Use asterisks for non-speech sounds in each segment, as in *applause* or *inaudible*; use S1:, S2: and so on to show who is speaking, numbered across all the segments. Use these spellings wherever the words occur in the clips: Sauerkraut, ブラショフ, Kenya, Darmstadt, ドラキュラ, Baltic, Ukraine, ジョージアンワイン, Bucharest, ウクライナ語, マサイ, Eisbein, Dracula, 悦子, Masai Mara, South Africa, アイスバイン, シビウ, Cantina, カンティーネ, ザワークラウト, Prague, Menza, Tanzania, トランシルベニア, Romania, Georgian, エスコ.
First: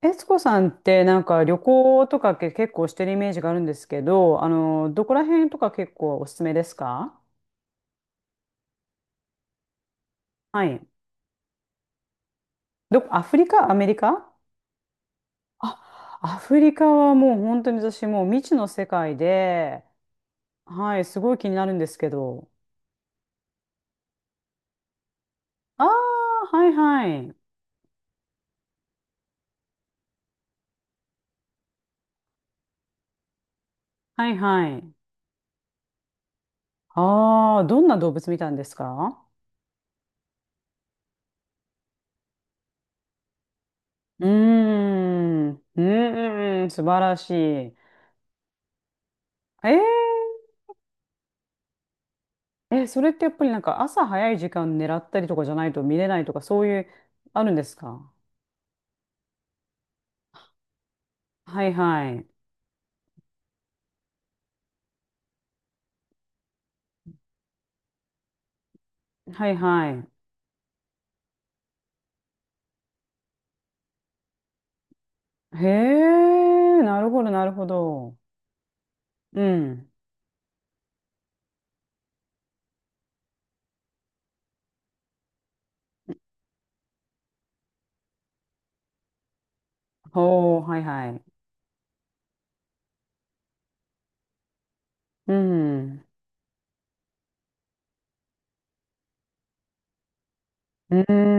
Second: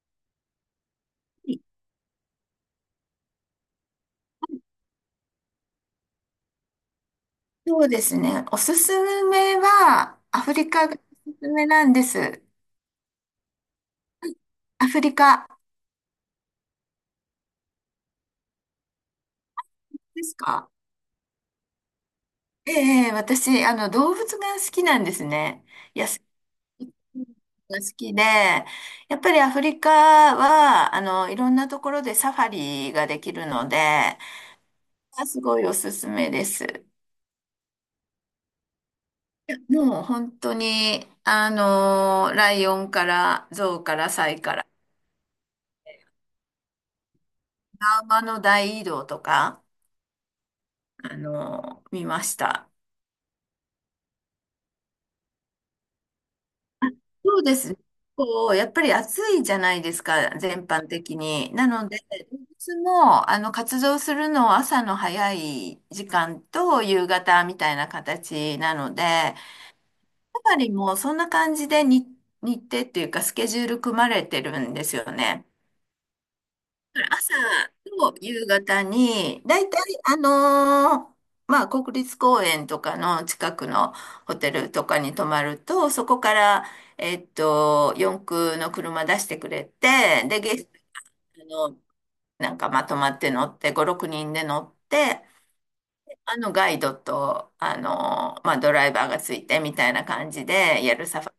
S1: 悦子さんってなんか旅行とかけ結構してるイメージがあるんですけど、どこら辺とか結構おすすめですか？
S2: そうですね。おすすめは、アフ
S1: は
S2: リ
S1: い。
S2: カがおすすめなんです。
S1: どこ、アフリカアメリカ？
S2: アフリカ
S1: あ、アフリカはもう本当に私もう未知の世界で、
S2: ですか？
S1: はい、すごい気になるんですけど。
S2: ええ、ええ私、動物が好きなんですね。
S1: あ
S2: 野生
S1: あ、はい
S2: 動
S1: は
S2: 物
S1: い。
S2: が好きで、やっぱりアフリカは、いろんなところでサファリができるので、
S1: はいはい。
S2: すごいおすすめです。
S1: ああ、どんな動物見たんですか？
S2: もう本当に、ライオンからゾウから
S1: うー
S2: サイから、
S1: ん、うーん、素晴らしい。
S2: 馬の大移動とか、
S1: ー
S2: 見ました。
S1: え、それってやっぱりなんか朝早い時間狙ったりとかじゃないと見れないとかそういう、
S2: そう
S1: あるん
S2: で
S1: で
S2: す
S1: す
S2: ね。
S1: か？
S2: こう、やっぱり暑いじゃないですか、全般的に。
S1: は
S2: な
S1: い
S2: ので、
S1: はい。
S2: つも、活動するのは朝の早い時間と夕方みたいな形なので、やっ
S1: はいはい。
S2: ぱりもうそんな感じでに日程っていうかスケジュール組まれてるんですよね。
S1: へえ、なるほど
S2: 朝
S1: なるほ
S2: と
S1: ど。
S2: 夕方
S1: う
S2: に、だいたい
S1: ん。
S2: あのーまあ、国立公園とかの近くのホテルとかに泊まると、そこから、四駆の車出してくれて、で、
S1: ほ
S2: ゲ
S1: う、
S2: ス
S1: はい
S2: ト
S1: はい。
S2: の、なんかまとまって乗って、5、6人で乗って、
S1: うん。
S2: ガイドと、ドライバーがついてみたいな感じで
S1: う
S2: や
S1: ー
S2: るサファリ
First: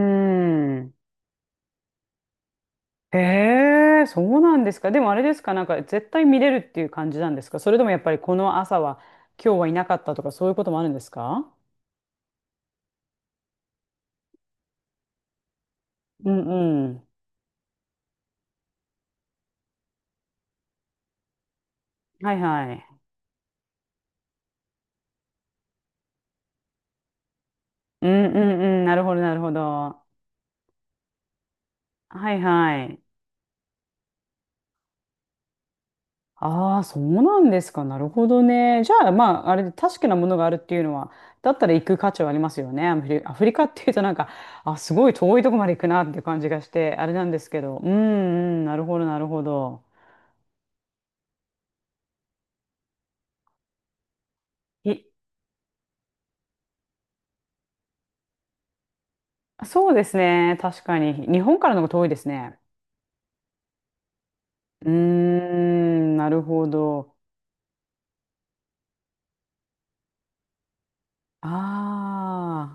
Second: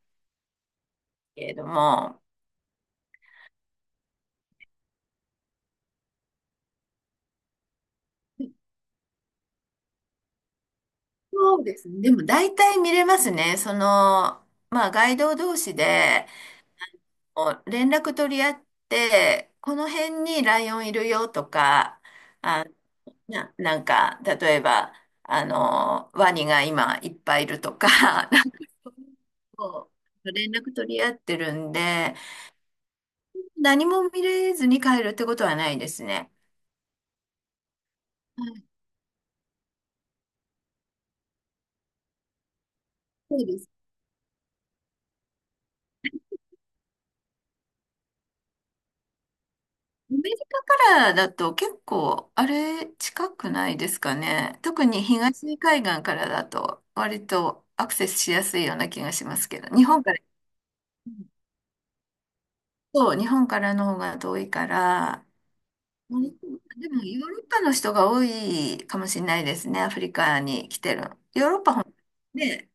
S1: ん。
S2: けれども、
S1: へえ、そうなんですか。でもあれですか、なんか絶対見れるっていう感じなんですか？それともやっぱりこの朝は今日はいなかったとかそういうこともあるんですか？
S2: そうですね。でも大体見れますね。その、まあ、ガイド同士で、
S1: うんうん。
S2: 連絡取り合って、この辺にライオンいるよとか、
S1: はい
S2: あ、
S1: はい。
S2: なんか、例えば、ワニが今いっぱいいるとか、
S1: うん
S2: *laughs* な
S1: う
S2: んか
S1: んうん。なるほどなるほど。
S2: こ
S1: は
S2: う連絡取り合ってるんで、
S1: いはい。
S2: 何も見れずに帰るってことはないですね。
S1: ああ、そうなんですか。なるほど
S2: はい、
S1: ね。じゃあ、まあ、あれ、確かなものがあるっていうのは、だったら行く価値はありますよね。アフリ、ア
S2: そ
S1: フ
S2: う
S1: リ
S2: で
S1: カ
S2: す。
S1: っていうとなんか、あ、すごい遠いとこまで行くなっていう感じがして、あれなんですけど。うん、うん、なるほど、なるほど。
S2: アメリカからだと結構、あれ、近くないですかね。特に
S1: い、
S2: 東海岸からだと、割とアクセスしやすいような気がしますけど、日
S1: そうで
S2: 本か
S1: す
S2: ら。
S1: ね。確かに。日本からの方が遠いですね。
S2: そう、日本からの方が遠いか
S1: うー
S2: ら、
S1: ん、
S2: う
S1: な
S2: ん、
S1: るほ
S2: でも
S1: ど。
S2: ヨーロッパの人が多いかもしれないですね、アフリカに来てる。ヨー
S1: あ
S2: ロッパほんね、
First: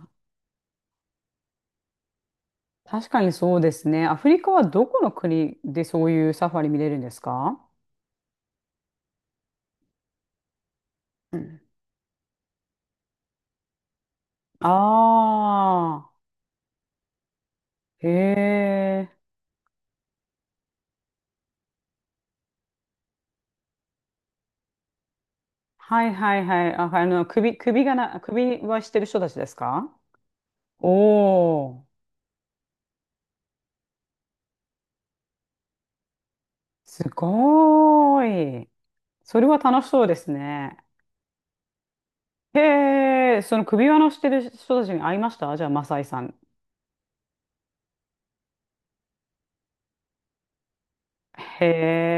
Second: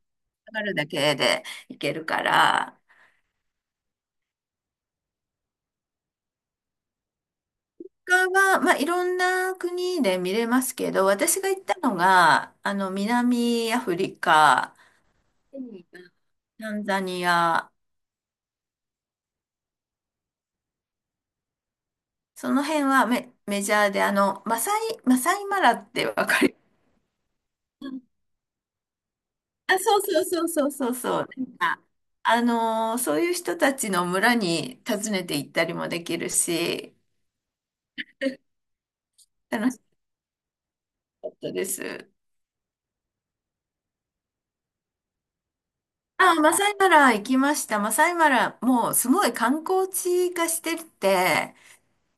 S2: 上がるだけで行けるから、
S1: あ、確かにそうですね。アフリカはどこの国でそういうサファリ見れるんですか？
S2: 他は、まあ、いろんな国で見れますけど、
S1: う
S2: 私が行
S1: ん、
S2: ったのが、南アフリカ、
S1: あ
S2: ケニア、
S1: あ、
S2: タンザニア、
S1: へえ。
S2: その辺はメジャーで、マサイマラっ
S1: は
S2: て
S1: い
S2: わ
S1: は
S2: か
S1: い
S2: り
S1: はい。あ、首、首
S2: ま
S1: が
S2: す？
S1: な、首はしてる人たちです
S2: あ、
S1: か？
S2: そうそう。なん
S1: お
S2: か、
S1: ー、
S2: そういう人たちの村に訪ねて行ったりもできるし、
S1: すご
S2: *laughs*
S1: ーい。それは
S2: 楽し
S1: 楽しそうですね。
S2: かったです。
S1: へえ、その首輪のしてる人たちに会いました？じゃあ、マサイさん。
S2: あ、マサイマラ行きました。マサイマラ、もうすごい観光地化してて、
S1: へ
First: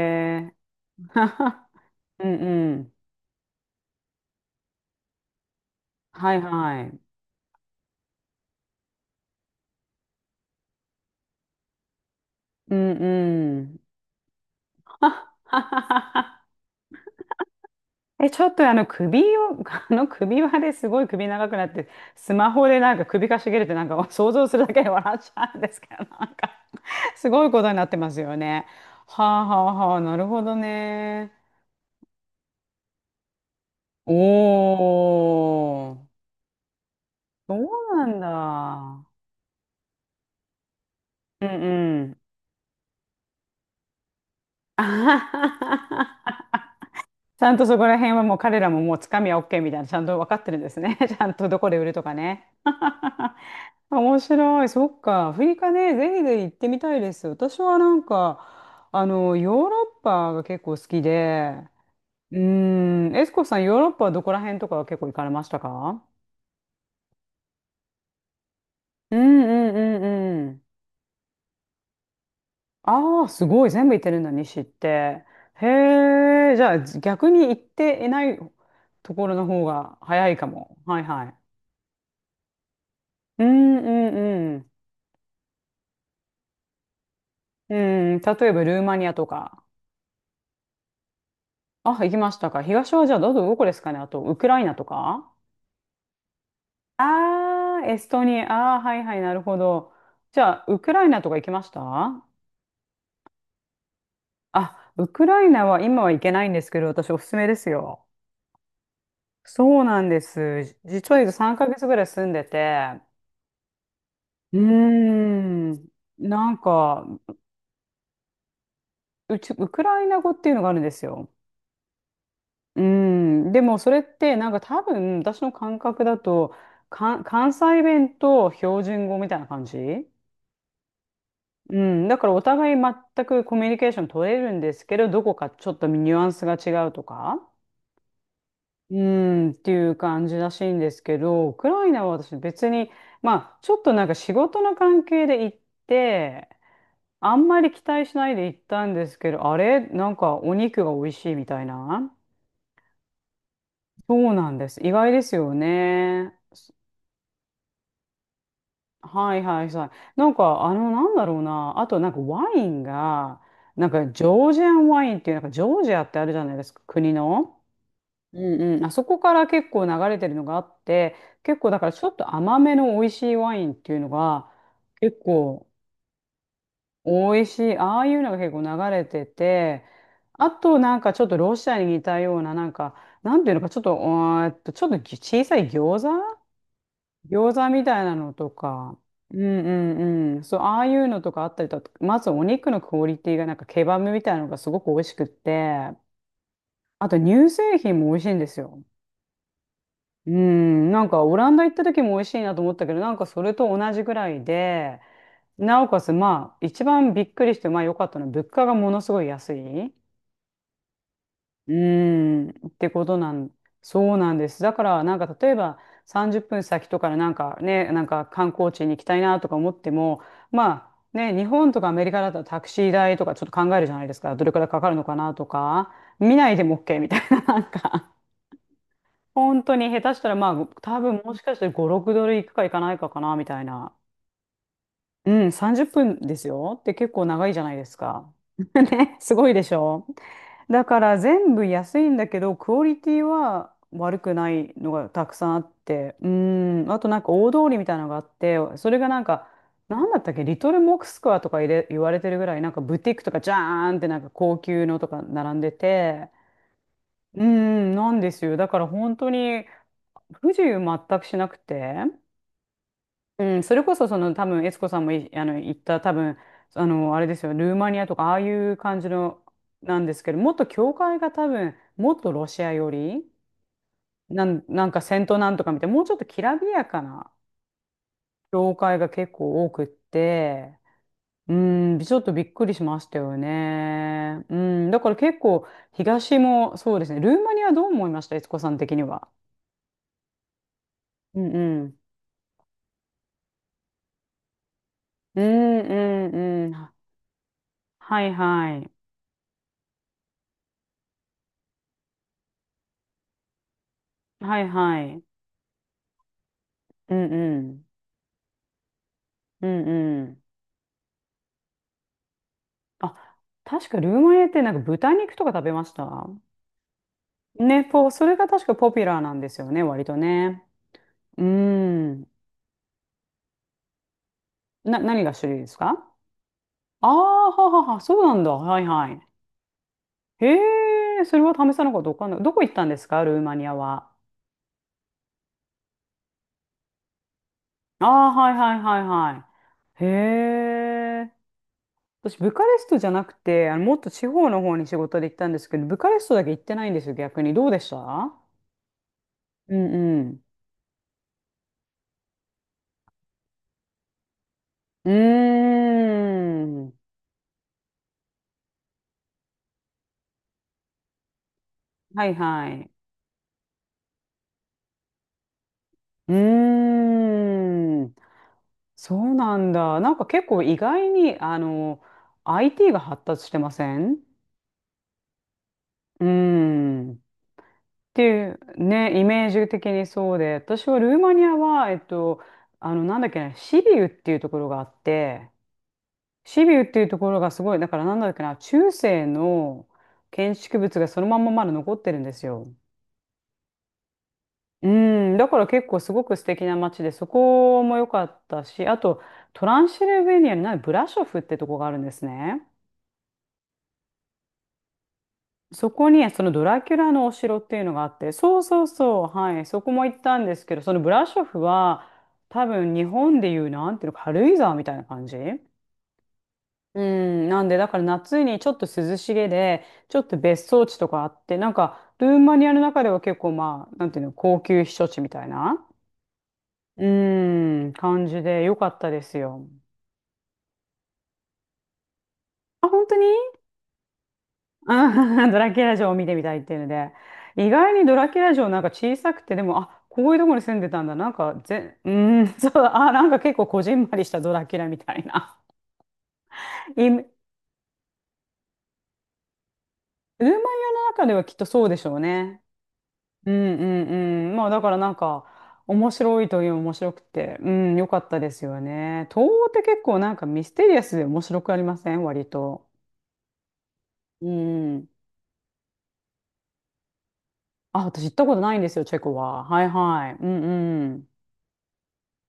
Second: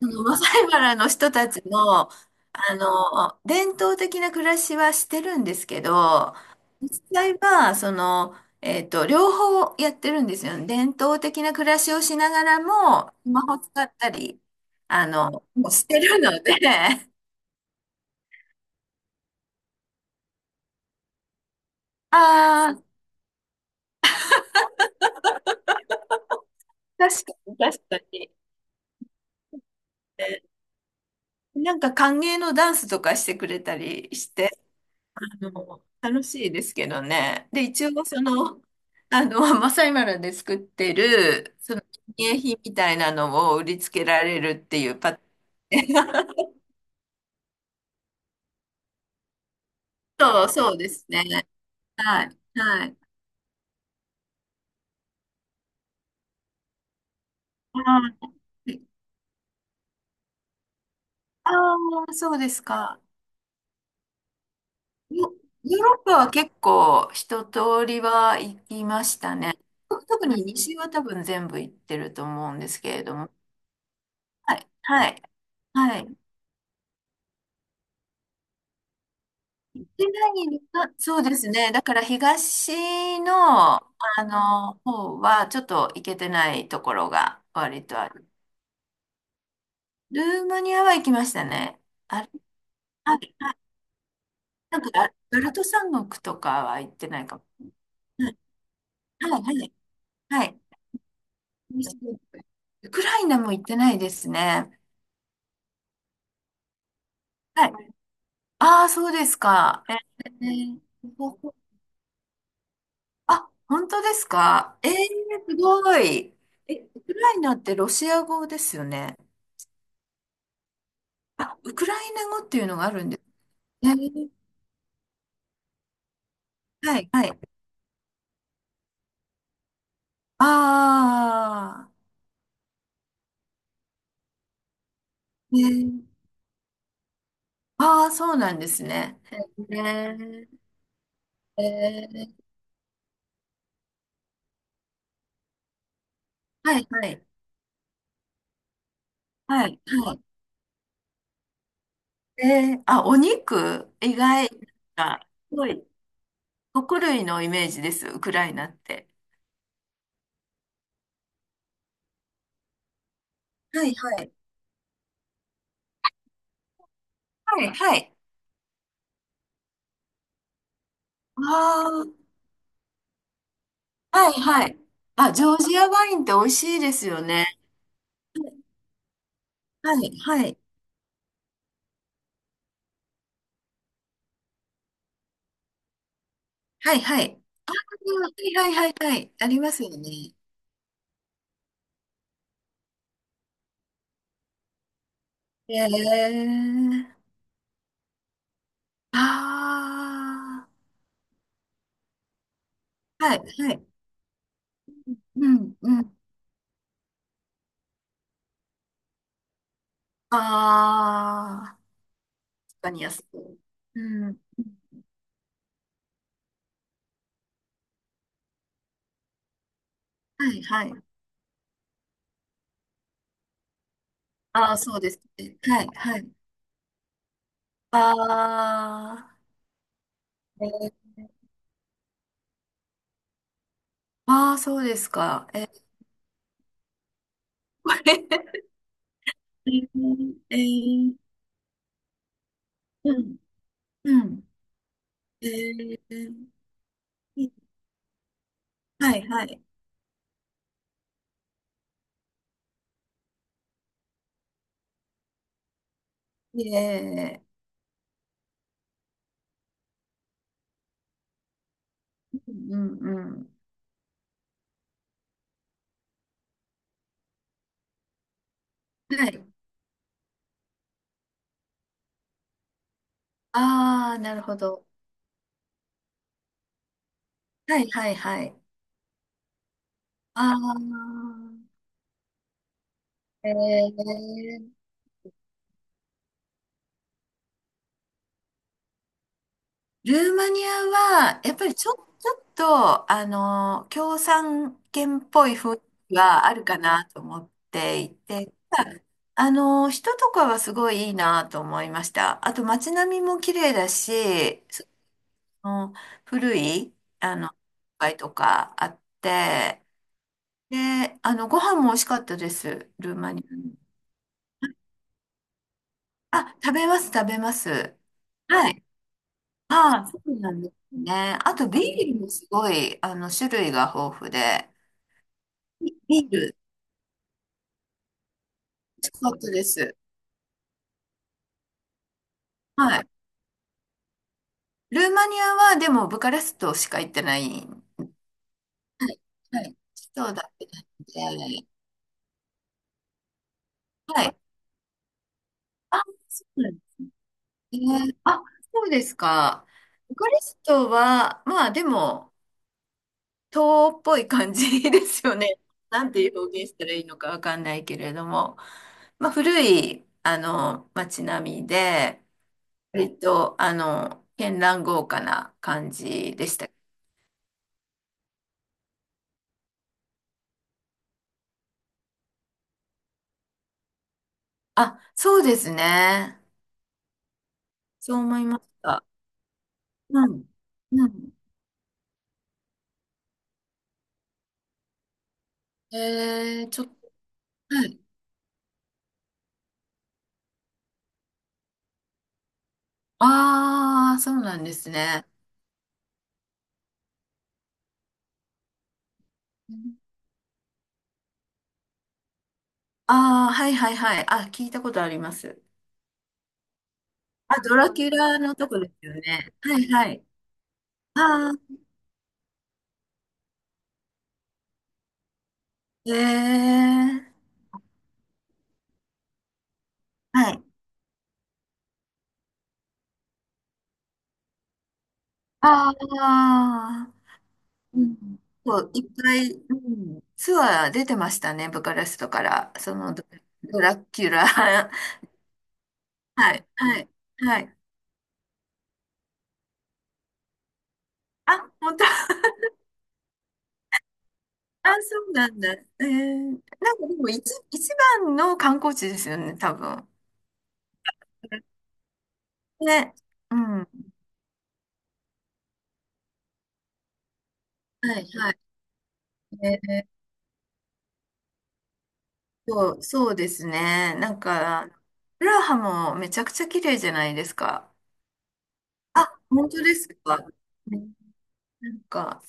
S2: そのマサイマラの人たち
S1: *laughs*
S2: の、
S1: うんうん。
S2: 伝統的な暮らしはしてるんですけ
S1: は
S2: ど、
S1: いはい。
S2: 実際は、その、両方やってるんですよね。伝統的な暮らしをしながら
S1: うん
S2: も、スマホ
S1: うん。
S2: 使ったり、もうしてるの
S1: *laughs*
S2: で、*laughs*
S1: え、ちょっとあの首を、*laughs* あの首輪ですごい首長くなって、スマホ
S2: ああ、
S1: でなんか首かしげるってなんか想像するだけで笑っちゃうんですけど、なんか
S2: 確
S1: す
S2: か
S1: ごい
S2: に、
S1: ことに
S2: 確
S1: なって
S2: か
S1: ます
S2: に。
S1: よね。はあはあはあ、なるほ
S2: え、
S1: どね。
S2: なんか歓迎のダンスとかしてくれた
S1: お
S2: りして、あの
S1: ー、
S2: 楽しいですけどね。
S1: そ
S2: で、一
S1: うな
S2: 応
S1: ん
S2: その、
S1: だ。
S2: *laughs* マサイマラで作って
S1: う
S2: る、
S1: ん
S2: その、
S1: う
S2: 記
S1: ん。
S2: 念品みたいなのを売りつけられるっ
S1: *laughs*
S2: て
S1: あ
S2: いうパ
S1: は
S2: タ
S1: はは、
S2: ーン。*laughs*
S1: ちゃんとそこら辺はもう彼らももうつかみは OK みたいな、ちゃんと分かってるんで
S2: そう
S1: す
S2: で
S1: ね。
S2: す
S1: *laughs* ち
S2: ね。
S1: ゃんとどこで売るとか
S2: はい、
S1: ね。
S2: はい。
S1: *laughs* 面白い。そっか。アフリカね、ぜひぜひ行ってみたいです。私はなん
S2: あ
S1: か、ヨーロッパが結構好き
S2: あ
S1: で、
S2: ー、そ
S1: う
S2: うですか。
S1: ーん、エスコさん、ヨーロッパはどこら辺とかは結構行かれ
S2: ヨ、
S1: ました
S2: ヨーロッ
S1: か？
S2: パは結構一通りは行きま
S1: う
S2: した
S1: ん
S2: ね。
S1: うんう
S2: 特に
S1: んうん。
S2: 西は多分全部行ってると思うんですけれど
S1: ああ、
S2: も。
S1: すごい。全部行ってるんだ、
S2: は
S1: 西っ
S2: い、はい、
S1: て。へ
S2: はい。
S1: え、じゃあ逆に行っていないところの方
S2: 市
S1: が早
S2: 内
S1: いか
S2: に、
S1: も。
S2: あ、
S1: はい
S2: そう
S1: は
S2: で
S1: い。
S2: すね。だから東
S1: う
S2: の、
S1: んうんうん。
S2: 方はちょっと行けてないところが
S1: う
S2: 割とあ
S1: ん、
S2: る。
S1: 例えばルーマニアとか。
S2: ルーマニアは行きましたね。
S1: あ、行き
S2: あれ、
S1: ましたか。東はじゃ
S2: あ、
S1: あどこですかね。あと、ウクライナ
S2: なん
S1: と
S2: か、あ
S1: か。
S2: バルト三国とかは行ってないかも。
S1: ああ、エストニア。ああ、はいはい、
S2: はい、
S1: なる
S2: は
S1: ほ
S2: い、はい。
S1: ど。じ
S2: は
S1: ゃ
S2: い、
S1: あ、ウクライナとか行きました？
S2: ウクライナも行ってないですね。
S1: あ、ウクライナは今は行けないんですけど、私おすすめで
S2: は
S1: す
S2: い。
S1: よ。
S2: ああ、そうです
S1: そう
S2: か。
S1: なんで
S2: え
S1: す。じ
S2: ー、
S1: 実は3ヶ月ぐらい住んでて、
S2: あ、本当です
S1: うー
S2: か。えー、す
S1: ん、
S2: ごい。
S1: なん
S2: え、ウ
S1: か、
S2: クライナってロシア語ですよね？
S1: ウクライナ語っていうのがあるんですよ。
S2: あ、ウクライナ語っていうの
S1: うー
S2: があるんです
S1: ん、でもそれっ
S2: ね。
S1: てなんか多分私の感覚だと、
S2: はい、
S1: か、
S2: はい。
S1: 関西弁と標準語みたいな感じ、う
S2: あ
S1: ん、だからお互い全くコミュニケーション取れるんですけど、どこか
S2: あ、
S1: ちょっと
S2: ね、
S1: ニュアンスが違うとか、
S2: ああ、そうなんです
S1: う
S2: ね。
S1: ん、っていう感じ
S2: ね、
S1: らしいんですけど、ウ
S2: え
S1: クライナは私
S2: ー、
S1: 別に、まあ、ちょっとなんか仕事の関係で行って、
S2: はい、はい、
S1: あんまり期待しないで行ったんですけど、あ
S2: はい、
S1: れな
S2: は
S1: ん
S2: い。
S1: かお肉が美味しいみたいな。
S2: えー、あ、お肉、意
S1: そう
S2: 外、
S1: なんです。意外
S2: なん
S1: で
S2: か
S1: すよ
S2: すごい、
S1: ね。
S2: 穀類のイメージです、ウクライナって。
S1: はいはいはい。なんか、なんだろうな。あと、なんかワインが、
S2: は
S1: なん
S2: い、
S1: かジ
S2: はい。
S1: ョージアンワインっていう、なんかジョージアってあるじゃないですか、国の。
S2: はい、はい。
S1: うんうん。あそこから結構流れてるのがあって、
S2: あ
S1: 結構だからちょっと甘めの美味しいワインっていうの
S2: あ、はい、
S1: が、
S2: はい。
S1: 結
S2: あ、ジョー
S1: 構
S2: ジアワインって美味しいですよ
S1: 美味
S2: ね。
S1: しい。ああいうのが結構流れてて、
S2: はい、は
S1: あ
S2: い。
S1: となんかちょっとロシアに似たような、なんか、なんていうのか、ちょっと、ちょっと小さい餃子
S2: はい、はい。
S1: 餃子みたいな
S2: は
S1: のと
S2: い、はい、はい、
S1: か、
S2: はい。
S1: うん
S2: あり
S1: う
S2: ますよね。
S1: んうん、そう、ああいうのとかあったりとか、まずお肉のクオリティがなんかケバブみたいなのがすごく美味しくって、あ
S2: え
S1: と
S2: え、
S1: 乳製品も美味しいんですよ。う
S2: あ
S1: ん、なんかオランダ行った時も美味しいなと思ったけど、なんか
S2: あー、は
S1: それ
S2: い、は
S1: と
S2: い。
S1: 同じぐらいで、
S2: うん、
S1: なお
S2: う
S1: かつ
S2: ん。
S1: まあ一番びっくりしてまあ良かったのは物価がものすごい安い。う
S2: ああ、
S1: ーん、っ
S2: 確
S1: て
S2: かに
S1: こと
S2: 安
S1: なん、
S2: く。
S1: そう
S2: う
S1: なん
S2: ん、
S1: です。だから、なんか例えば30分先とかでなんかね、なんか観光地に行きたいなとか思っても、
S2: はい、は
S1: ま
S2: い。
S1: あね、日本とかアメリカだとタクシー代とかちょっと考えるじゃないですか。どれくらい
S2: ああ、
S1: かかる
S2: そう
S1: の
S2: で
S1: か
S2: す
S1: なと
S2: ね。はい、
S1: か、
S2: はい。
S1: 見ないでも OK みたいな、*laughs* なんか、
S2: あ
S1: 本当に下手したらま
S2: あ、
S1: あ、
S2: えー、
S1: 多分もしかしたら5、6ドル行くか行かないかかなみたいな。
S2: ああ、そうです
S1: う
S2: か。
S1: ん、
S2: え
S1: 30
S2: ー、
S1: 分ですよって結構長いじゃないで
S2: こ
S1: すか。
S2: れ、
S1: *laughs* ね、すごいで
S2: え
S1: しょ？
S2: ー、え
S1: だか
S2: ー、
S1: ら全部安いんだけど、クオリテ
S2: う
S1: ィ
S2: ん、
S1: は
S2: う
S1: 悪く
S2: ん。
S1: ないのがたく
S2: え
S1: さんあって、う
S2: ー、
S1: ん、あとなんか大通りみたいなのがあって、それが
S2: は
S1: なん
S2: い、は
S1: か、
S2: い。
S1: なんだったっけ、リトルモクスクワとか言われてるぐらい、なんかブティックとかジャーンってなんか高級のとか並んでて、
S2: え
S1: うん、なんですよ。だから本当に不自由全くしなくて。
S2: ー、うん、うん。うん、
S1: うん、それこそその多分悦子さんもいあの言った多分、あれですよ。ルーマニアとかああいう感じ
S2: は
S1: の
S2: い。
S1: なんですけど、もっと教会が多分もっとロシア寄り
S2: ああ、なる
S1: な
S2: ほ
S1: ん、
S2: ど。
S1: なんかセントなんとかみたいな、もうちょっときらびやかな
S2: はい、はい、はい。
S1: 教会が結構多くっ
S2: ああ、
S1: て、うん、ちょっとびっくりしましたよ
S2: え
S1: ね。う
S2: ー、
S1: ん、だから結構東もそうですね。ルーマニア、どう思いました？悦子さん的には？
S2: ルーマニア
S1: う
S2: は、や
S1: ん
S2: っぱり
S1: う
S2: ちょ、
S1: ん
S2: ちょっと、共産圏っ
S1: う
S2: ぽい雰
S1: ん
S2: 囲気
S1: う
S2: はある
S1: んう
S2: か
S1: ん。
S2: なと思ってい
S1: はい
S2: て、
S1: は
S2: た
S1: い
S2: だあの、人とかはすごいいいなと思いました。あと街並みも綺麗だ
S1: は
S2: し、
S1: い
S2: そ
S1: はい。
S2: の古い、
S1: うん
S2: あの、
S1: うん
S2: 街とかあっ
S1: う
S2: て、
S1: んうん。
S2: で、ご飯も美味しかったです、ル
S1: あ、
S2: ーマニアの。
S1: 確かルーマニアってなんか豚肉とか食べました？
S2: あ、食べます。
S1: ね、それが確
S2: は
S1: か
S2: い、
S1: ポピュラーなんですよね、
S2: あ
S1: 割
S2: あ、
S1: と
S2: そうなん
S1: ね。
S2: ですね。
S1: う
S2: あと、ビールも
S1: ん。
S2: すごい、種類が豊富で、
S1: 何が種類です
S2: ビ
S1: か？
S2: ビール、
S1: ああー、ははは、そうなんだ。はい
S2: 美味
S1: は
S2: しかったです。
S1: い。へえ、それは試さなかったわかんない。どこ行ったん
S2: は
S1: です
S2: い。
S1: か、ルーマニアは。
S2: ルーマニアは、でも、ブカレストしか行ってない。
S1: あ
S2: は
S1: あ、はいはいはいは
S2: い。はい。
S1: い。へ
S2: そうだけ
S1: え。
S2: なので、
S1: 私、ブカレストじゃなくて、もっと
S2: は
S1: 地
S2: い。
S1: 方の方に仕事で行ったんですけど、ブ
S2: あ、
S1: カレストだ
S2: そ
S1: け行
S2: う
S1: っ
S2: な
S1: て
S2: んで
S1: ないんですよ、逆に。どう
S2: す
S1: でし
S2: ね。
S1: た？
S2: あ、そうですか。
S1: うん
S2: ブ
S1: う
S2: カレ
S1: ん。
S2: ストは、まあ、でも、東欧っぽい感じで
S1: う
S2: すよね。
S1: ー
S2: *laughs* なんて表現した
S1: ん。
S2: らいいのかわかんないけれども、まあ、古い、街並みで、
S1: はいはい。
S2: 割と、絢爛豪華な感
S1: う
S2: じでした。
S1: ーん。そうなんだ。なんか結構意外に、IT が発達してません？
S2: あ、そうです
S1: うー
S2: ね。
S1: ん。っ
S2: そう
S1: て
S2: 思い
S1: いう、
S2: ました。
S1: ね、イメージ的に
S2: う
S1: そう
S2: ん。
S1: で、私は
S2: う
S1: ルーマ
S2: ん。
S1: ニアは、なんだっけな、シビウっていうところがあって、
S2: え
S1: シ
S2: ー、
S1: ビウ
S2: ちょっ
S1: っていう
S2: と、
S1: ところがすごい、
S2: は
S1: だか
S2: い。
S1: らなんだっけな、中世の建築物がそのまんままだ残ってるんですよ。
S2: ああ、そうなんで
S1: う
S2: すね。
S1: ん、だから結構すごく素敵な街で、そこも良かったし、あとトランシルベニアにないブラショフってとこがあるんですね。
S2: ああ、はいはいはい。あ、聞いたことあります。
S1: そこにそのドラキュラのお城っ
S2: あ、
S1: て
S2: ド
S1: いう
S2: ラ
S1: のがあ
S2: キュ
S1: って、
S2: ラの
S1: そう
S2: とこ
S1: そう
S2: ですよ
S1: そう、
S2: ね。
S1: はい、そ
S2: はい
S1: こも
S2: は
S1: 行っ
S2: い。
S1: たんですけど、そのブラショ
S2: あ
S1: フ
S2: あ、
S1: は多分日本でいうなんていうの、軽井沢みたいな感じ、
S2: ええ
S1: う
S2: ー、
S1: ん、なんでだから夏にちょっと涼しげで、ちょっと
S2: はい。
S1: 別荘地とかあって、なんかルーマニアの中では結構まあ、なんていうの、高級避暑地みたいな。
S2: あ
S1: う
S2: あ、
S1: ーん、
S2: う
S1: 感
S2: ん。
S1: じで良
S2: そ
S1: か
S2: う、
S1: っ
S2: い
S1: た
S2: っ
S1: で
S2: ぱ
S1: す
S2: い、
S1: よ。
S2: うん、ツアー出てましたね、ブカレストから。
S1: あ、
S2: そ
S1: 本
S2: の
S1: 当
S2: ド、
S1: に？
S2: ドラキュラ。*laughs* は
S1: うん。 *laughs* ドラキュラ城を見て
S2: い、
S1: みたいっていうの
S2: はい、
S1: で。
S2: は
S1: 意
S2: い。
S1: 外にドラキュラ城なんか小さくて、でも、あ、こういうとこに住んでたんだ。なんか
S2: あ、本当。
S1: うー
S2: *laughs*
S1: ん、*laughs* そう、あ、なんか結構こじんまりしたドラキュラ
S2: あ、
S1: みた
S2: そ
S1: い
S2: うな
S1: な。
S2: んだ。えー、な
S1: *laughs*
S2: んかで
S1: イ
S2: も一、一番の観光地ですよね、多分。
S1: ルーマニアの中ではきっとそうでしょうね。
S2: ね。
S1: うん
S2: う
S1: う
S2: ん。
S1: んうん。まあだからなんか、面白いという面白くて、うん、良か
S2: はい、
S1: ったで
S2: はい。
S1: すよね。東欧っ
S2: え
S1: て結
S2: ー、
S1: 構なんかミステリアスで面白くありません？割と。
S2: そうですね。なん
S1: う
S2: か、
S1: ん。
S2: プラハもめちゃくちゃ綺麗じゃないですか。
S1: あ、私行ったことないんですよ、チェコ
S2: あ、
S1: は。
S2: 本当
S1: はい
S2: です
S1: はい。
S2: か。
S1: うん
S2: ね、
S1: うん。
S2: なんか、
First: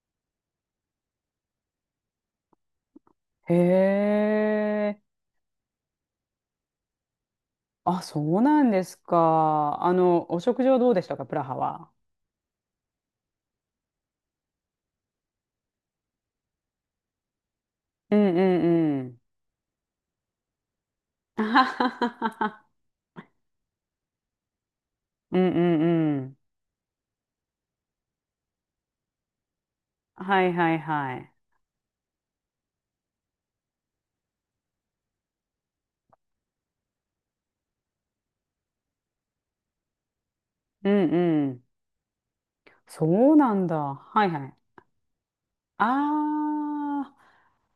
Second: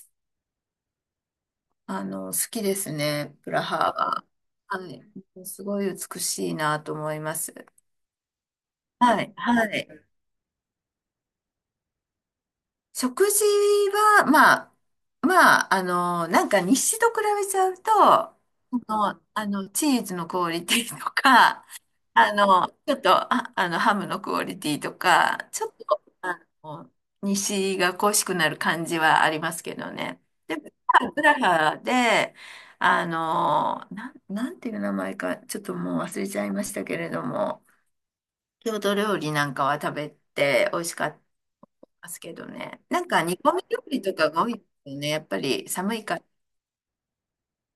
S2: 好きですね、プ
S1: へ
S2: ラハは。は
S1: え。
S2: い。すごい美しいなと思います。
S1: あ、そうなんです
S2: はい、は
S1: か。
S2: い。
S1: お食事はどうでしたか、プラハは。
S2: 食事は、まあ、まあ、なんか日誌と比べちゃうと、
S1: うん
S2: あ
S1: うんうん。
S2: あのチーズのクオリティと
S1: あは
S2: か、
S1: は
S2: *laughs*
S1: は
S2: あ
S1: は。
S2: の、ちょっと、あ、あの、ハムのクオリティと
S1: う
S2: か、
S1: んう
S2: ちょっ
S1: ん
S2: と、
S1: うん。
S2: の、日誌が恋しくなる感じはありますけどね。
S1: はい
S2: で、
S1: はいは
S2: プ
S1: い。
S2: ラハで、なんていう名前か、ちょっともう忘れちゃいましたけれども、郷土料理なんかは食べて美
S1: う
S2: 味しか
S1: ん
S2: った
S1: うん。
S2: ますけどね。なんか
S1: そう
S2: 煮込
S1: な
S2: み
S1: んだ。
S2: 料理と
S1: は
S2: か
S1: い
S2: が
S1: は
S2: 多い
S1: い。
S2: ですよね。やっぱり寒いから。
S1: ああ、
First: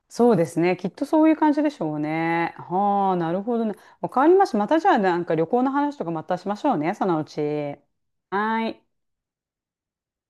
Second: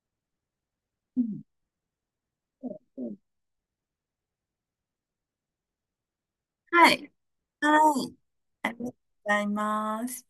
S1: そうですね。きっと
S2: う
S1: そういう
S2: ん、
S1: 感じでしょうね。はあ、なるほどね。わかりました。またじゃあ、なんか旅行の話とかまたしましょう
S2: は
S1: ね、そ
S2: い。
S1: のうち。
S2: はい。
S1: は
S2: あり
S1: い。
S2: がとうございます。